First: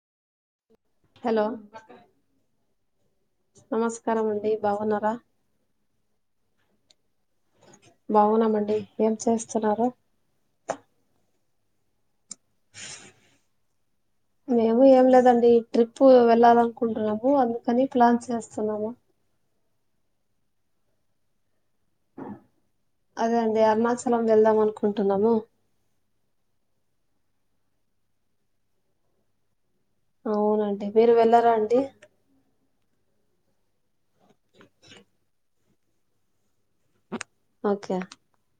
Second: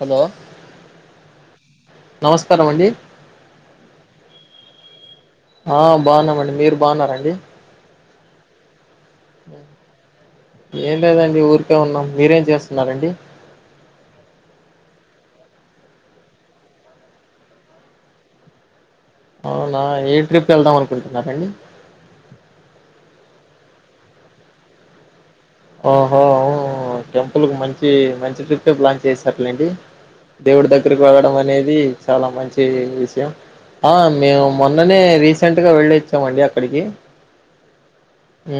Hello hello నమస్కారం అండి నమస్కారం అండి బాగున్నారా ఆ బాగున్నామండి మీరు బాగున్నారా అండి బాగున్నామండి ఏం చేస్తున్నారు కె ఉన్నాం మీరేం చేస్తున్నారండి మేము ఏం లేదండి ఈ ట్రిప్ వెళ్ళాల అనుకుంటున్నాము అందుకని ప్లాన్స్ వేస్తున్నాము అవునా ఏ ట్రిప్ వెళ్దాం అనుకుంటున్నారండి అదే అండి అరుణాచలం వెళ్దాం అనుకుంటున్నాము ఓహో టెంపుల్ కు మంచి మంచి ట్రిప్పే రప్లాన్ చేసారులేండి దేవుడి అవునండి దగ్గరకి మీరు వెళ్ళడం వెళ్ళారా అనేది అండి చాలా మంచి చి విషయం ఆ మేము మొన్ననే రీసెంట్ గా వెళ్ళొచ్చామండి అక్కడికి ఓకే ఊ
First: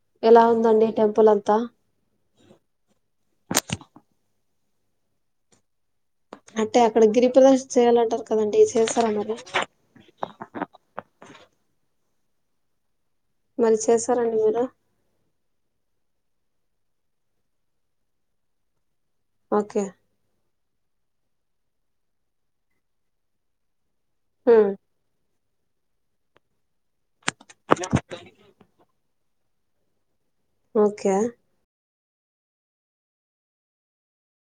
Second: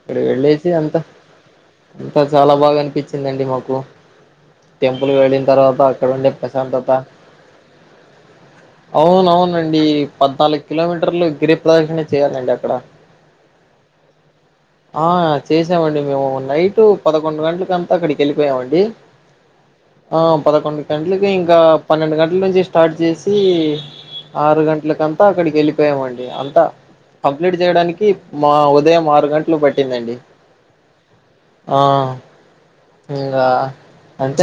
ఇక్కడ ఎలా వెళ్ళేసి ఉందండి అంత టెంపుల్ అంతా అంత చాలా బాగా అనిపించిందండి మాకు టెంపుల్ వెళ్ళిన తర్వాత అక్కడ ఉండే అంటే ప్రశాంతత అక్కడ గిరి ప్రదక్షిణ చేయాలంటారు కదండి చేసారా అవున మరి అవునండి పదనాలుగు కిలోమీటర్లు గిరి ప్రదర్శన చేయ్యాలండి అక్కడ మళ్ళీ చేస్సారండి మీరు చేసామండి మేము నైటు పదకొండు గంటలకి అంతా అక్కడికి వెళ్ళిపోయామండి ఓకే ఆ పదకొం గంటలకి ఇంకా పన్నెండు గంటల నుంచి స్టార్ట్ జేసి ఆరు ఉమ్, గంట్లలకు అంతా అక్కడి వెళ్ళిపోయామండి అంతా కంప్లీట్ జేయడానికి ఉదయం ఆరు గంటలు పట్టిందండి ఓకే ఆ ఇంగా అంటే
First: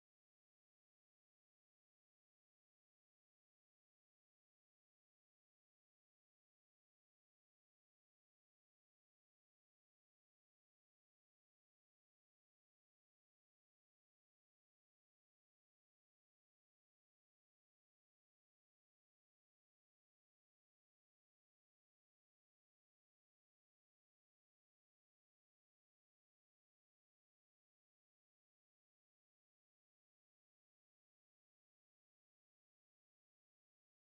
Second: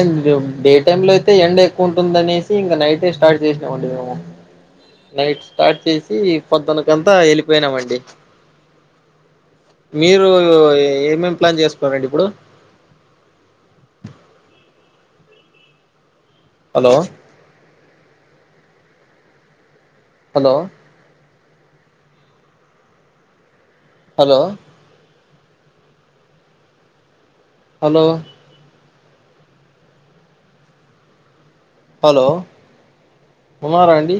డే టైమ్ లో అయితే ఎండ ఎక్కువ ఉంటుందనేసి ఇంకా నైటే స్టార్ట్ చేసినామండి మేము నైట్ స్టార్ట్ చేసి పద్దునకంతా వెళ్ళిపోయినామండి. మీరు ఏమేమి ప్లాన్ చేసుకురండి ఇప్పుడు, hello hello hello hello hello ఉనార అండి